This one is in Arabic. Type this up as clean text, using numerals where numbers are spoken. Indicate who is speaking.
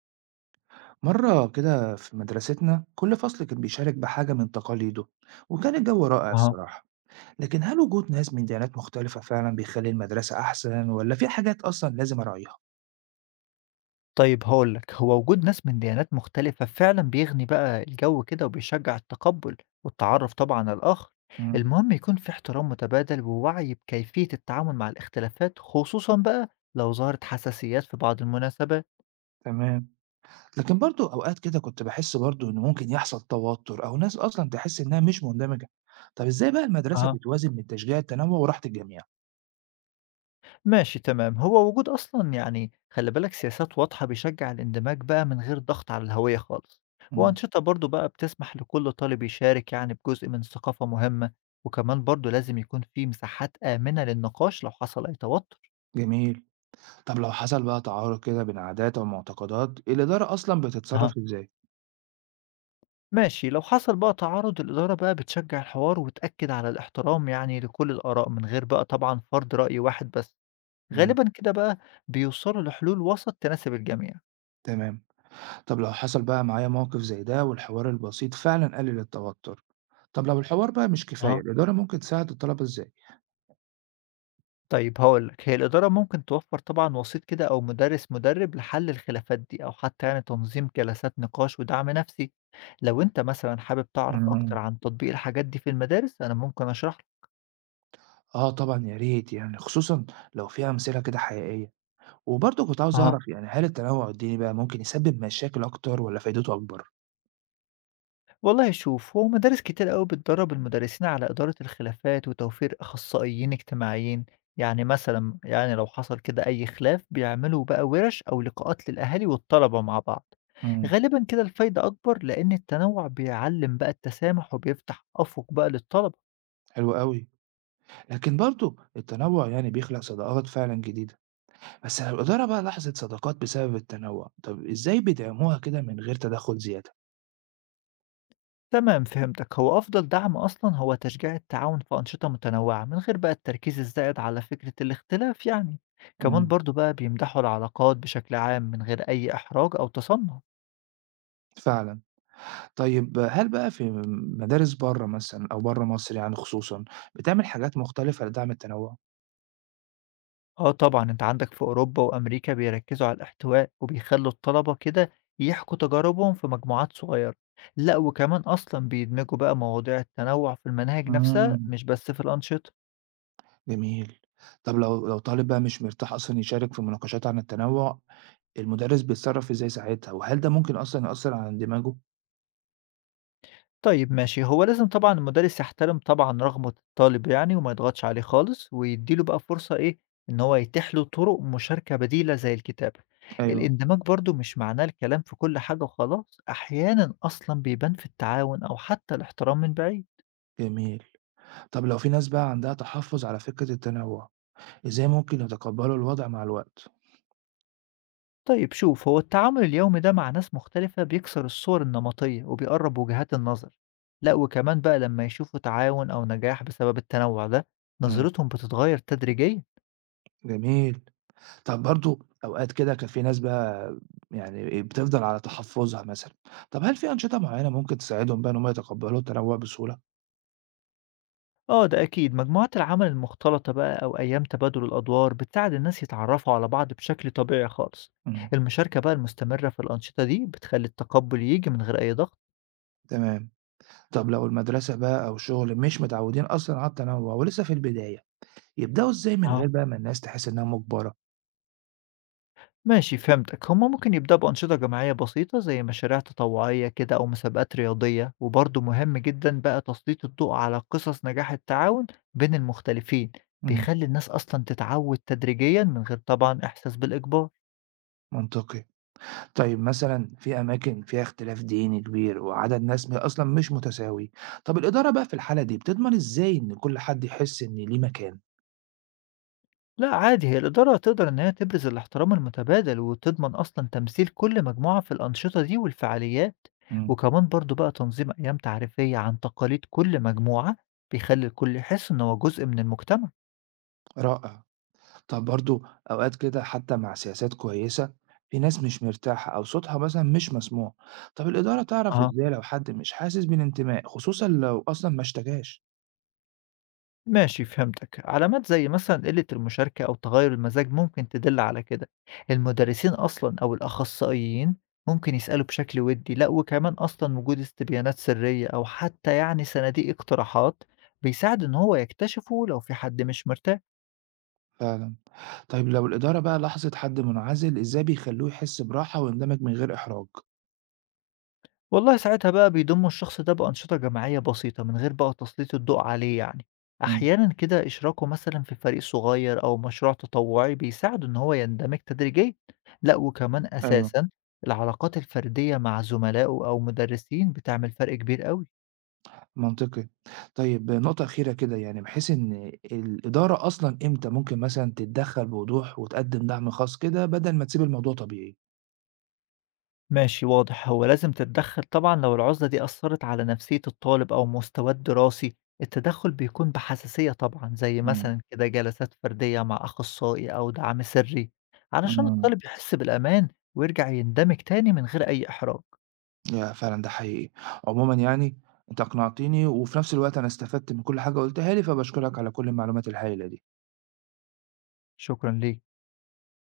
Speaker 1: مرة كده في مدرستنا كل فصل كان بيشارك بحاجة من تقاليده، وكان الجو رائع
Speaker 2: أها.
Speaker 1: الصراحة. لكن هل وجود ناس من ديانات مختلفة فعلا بيخلي المدرسة أحسن ولا في حاجات أصلا لازم أراعيها؟
Speaker 2: طيب هاقول لك، هو وجود ناس من ديانات مختلفة فعلًا بيغني بقى الجو كده وبيشجّع التقبُّل والتعرُّف طبعًا على الآخر،
Speaker 1: مم.
Speaker 2: المهم يكون في احترام متبادل ووعي بكيفية التعامل مع الاختلافات خصوصًا بقى لو ظهرت حساسيات في بعض المناسبات.
Speaker 1: تمام. لكن برضو أوقات كده كنت بحس برضو إن ممكن يحصل توتر أو ناس أصلا تحس إنها مش مندمجة. طب إزاي بقى المدرسة بتوازن من تشجيع التنوع وراحة الجميع؟
Speaker 2: ماشي تمام، هو وجود أصلًا يعني خلّي بالك سياسات واضحة بيشجّع الاندماج بقى من غير ضغط على الهوية خالص،
Speaker 1: مم.
Speaker 2: وأنشطة برضه بقى بتسمح لكل طالب يشارك يعني بجزء من ثقافة مهمة، وكمان برضه لازم يكون في مساحات آمنة للنقاش لو حصل أي توتر،
Speaker 1: جميل. طب لو حصل بقى تعارض كده بين عادات أو معتقدات، الإدارة أصلا
Speaker 2: أها،
Speaker 1: بتتصرف إزاي؟
Speaker 2: ماشي لو حصل بقى تعارض الإدارة بقى بتشجع الحوار وتأكد على الاحترام يعني لكل الآراء من غير بقى طبعًا فرض رأي واحد بس،
Speaker 1: مم.
Speaker 2: غالبًا كده بقى بيوصلوا لحلول وسط تناسب الجميع،
Speaker 1: تمام. طب لو حصل بقى معايا موقف زي ده والحوار البسيط فعلا قلل التوتر، طب لو الحوار بقى مش كفاية
Speaker 2: أها.
Speaker 1: الإدارة ممكن تساعد الطلبة إزاي؟
Speaker 2: طيب هاقول لك، هي الإدارة ممكن توفّر طبعًا وسيط كده أو مُدرِّس مُدرِّب لحل الخلافات دي، أو حتى يعني تنظيم جلسات نقاش ودعم نفسي. لو أنت مثلًا حابب تعرف أكتر
Speaker 1: مم.
Speaker 2: عن تطبيق الحاجات دي في المدارس، أنا ممكن أشرح
Speaker 1: آه طبعا يا ريت، يعني خصوصا لو فيها أمثلة كده حقيقية. وبرضه كنت عاوز
Speaker 2: لك.
Speaker 1: أعرف، يعني هل التنوع الديني بقى ممكن يسبب مشاكل أكتر ولا فايدته أكبر؟
Speaker 2: والله شوف، هو مدارس كتير أوي بتدرّب المدرسين على إدارة الخلافات وتوفير أخصائيين اجتماعيين، يعني مثلًا يعني لو حصل كده أي خلاف بيعملوا بقى وِرَش أو لقاءات للأهالي والطلبة مع بعض،
Speaker 1: مم.
Speaker 2: غالبًا كده الفايدة أكبر لأن التنوع بيعلّم بقى التسامح وبيفتح أفق بقى للطلبة.
Speaker 1: حلو قوي. لكن برضه التنوع يعني بيخلق صداقات فعلا جديدة، بس لو الإدارة بقى لاحظت صداقات بسبب التنوع، طب إزاي بيدعموها كده من غير تدخل زيادة؟
Speaker 2: تمام فهمتك، هو أفضل دعم أصلًا هو تشجيع التعاون في أنشطة متنوعة من غير بقى التركيز الزائد على فكرة الاختلاف يعني، كمان
Speaker 1: مم.
Speaker 2: برضه بقى بيمدحوا العلاقات بشكل عام من غير أي إحراج أو تصنع.
Speaker 1: فعلا. طيب هل بقى في مدارس برّه مثلًا أو برّه مصر يعني خصوصًا، بتعمل حاجات مختلفة لدعم التنوُّع؟
Speaker 2: آه طبعًا، أنت عندك في أوروبا وأمريكا بيركّزوا على الاحتواء، وبيخلّوا الطلبة كده يحكوا تجاربهم في مجموعات صغيّرة. لأ وكمان أصلًا بيدمجوا بقى مواضيع التنوّع في المناهج نفسها،
Speaker 1: إمم،
Speaker 2: مش بس في الأنشطة.
Speaker 1: جميل. طب لو طالب بقى مش مرتاح أصلًا يشارك في مناقشات عن التنوُّع، المدرس بيتصرّف إزاي ساعتها، وهل ده ممكن أصلًا يأثّر على اندماجه؟
Speaker 2: طيب ماشي، هو لازم طبعًا المدرس يحترم طبعًا رغبة الطالب يعني وما يضغطش عليه خالص، ويدّي له بقى فرصة إيه، إن هو يتيح له طُرق مشاركة بديلة زي الكتابة.
Speaker 1: أيوه،
Speaker 2: الاندماج برضه مش معناه الكلام في كل حاجة وخلاص، أحيانًا أصلًا بيبان في التعاون أو حتى الاحترام من بعيد.
Speaker 1: جميل. طب لو في ناس بقى عندها تحفُّظ على فكرة التنوُّع، إزاي ممكن يتقبّلوا الوضع مع الوقت؟
Speaker 2: طيب شوف، هو التعامل اليومي ده مع ناس مختلفة بيكسر الصور النمطية وبيقرب وجهات النظر. لا وكمان بقى لما يشوفوا تعاون أو نجاح بسبب التنوع ده
Speaker 1: إمم،
Speaker 2: نظرتهم بتتغير تدريجيا.
Speaker 1: جميل. طب برضه أوقات كده كان في ناس بقى، يعني إيه، بتفضل على تحفُّظها مثلًا، طب هل في أنشطة معيّنة ممكن تساعدهم بقى إن هُم يتقبّلوا التنوُّع بسهولة؟
Speaker 2: اه ده أكيد، مجموعات العمل المختلطة بقى أو أيام تبادل الأدوار بتساعد الناس يتعرفوا على بعض بشكل طبيعي خالص.
Speaker 1: إمم،
Speaker 2: المشاركة بقى المستمرة في الأنشطة دي بتخلي التقبل يجي من غير أي ضغط.
Speaker 1: تمام. طب لو المدرسة بقى أو الشغل مش متعوّدين أصلًا على التنوُّع ولسه في البداية، يبدأوا إزاي من
Speaker 2: اه
Speaker 1: غير بقى ما الناس تحس إنها مُجبرة؟
Speaker 2: ماشي فهمتك، هما ممكن يبدأوا بأنشطة جماعية بسيطة زي مشاريع تطوعية كده أو مسابقات رياضية، وبرضه مهم جدا بقى تسليط الضوء على قصص نجاح التعاون بين المختلفين،
Speaker 1: إمم،
Speaker 2: بيخلي الناس أصلا تتعود تدريجيا من غير طبعا إحساس بالإجبار.
Speaker 1: منطقي. طيب مثلًا في أماكن فيها اختلاف ديني كبير وعدد ناس م أصلًا مش متساوي، طب الإدارة بقى في الحالة دي بتضمن إزاي إن كل حد يحس إن ليه مكان؟
Speaker 2: لا عادي، هي الإدارة تقدر إن هي تبرز الاحترام المتبادل وتضمن أصلا تمثيل كل مجموعة في الأنشطة دي والفعاليات،
Speaker 1: إمم،
Speaker 2: وكمان برضه بقى تنظيم أيام تعريفية عن تقاليد كل مجموعة بيخلي الكل يحس إن هو جزء من المجتمع.
Speaker 1: رائع. طب برضه أوقات كده حتى مع سياسات كويسة، في ناس مش مرتاحة أو صوتها مثلا مش مسموع. طب الإدارة تعرف إزاي لو حد مش حاسس بالانتماء، خصوصا لو أصلا ما اشتكاش؟
Speaker 2: ماشي فهمتك، علامات زي مثلا قلة المشاركة أو تغير المزاج ممكن تدل على كده. المدرسين أصلا أو الأخصائيين ممكن يسألوا بشكل ودي، لا وكمان أصلا وجود استبيانات سرية أو حتى يعني صناديق اقتراحات بيساعد إن هو يكتشفه لو في حد مش مرتاح.
Speaker 1: فعلا. طيب لو الإدارة بقى لاحظت حد منعزل، إزاي بيخلوه يحس براحة ويندمج من غير إحراج؟
Speaker 2: والله ساعتها بقى بيضموا الشخص ده بأنشطة جماعية بسيطة من غير بقى تسليط الضوء عليه يعني،
Speaker 1: امم.
Speaker 2: أحيانا كده إشراكه مثلا في فريق صغير أو مشروع تطوعي بيساعده إن هو يندمج تدريجيا. لأ وكمان
Speaker 1: أيوه.
Speaker 2: أساسا العلاقات الفردية مع زملائه أو مدرسين بتعمل فرق كبير قوي.
Speaker 1: منطقي. طيب نقطة أخيرة كده، يعني بحيث إن الإدارة أصلا إمتى ممكن مثلا تتدخل بوضوح وتقدم دعم خاص كده بدل ما تسيب الموضوع طبيعي؟
Speaker 2: ماشي واضح، هو لازم تتدخل طبعا لو العزلة دي أثرت على نفسية الطالب أو مستواه الدراسي. التدخل بيكون بحساسية طبعا، زي مثلا كده جلسات فردية مع أخصائي أو دعم سري علشان
Speaker 1: امم.
Speaker 2: الطالب يحس بالأمان ويرجع يندمج تاني من غير أي إحراج.
Speaker 1: يا فعلًا ده حقيقي. عمومًا يعني أنت أقنعتني، وفي نفس الوقت أنا استفدت من كل حاجة قُلتها لي، فباشكرك على كل المعلومات الهائلة دي.
Speaker 2: شكرا ليك.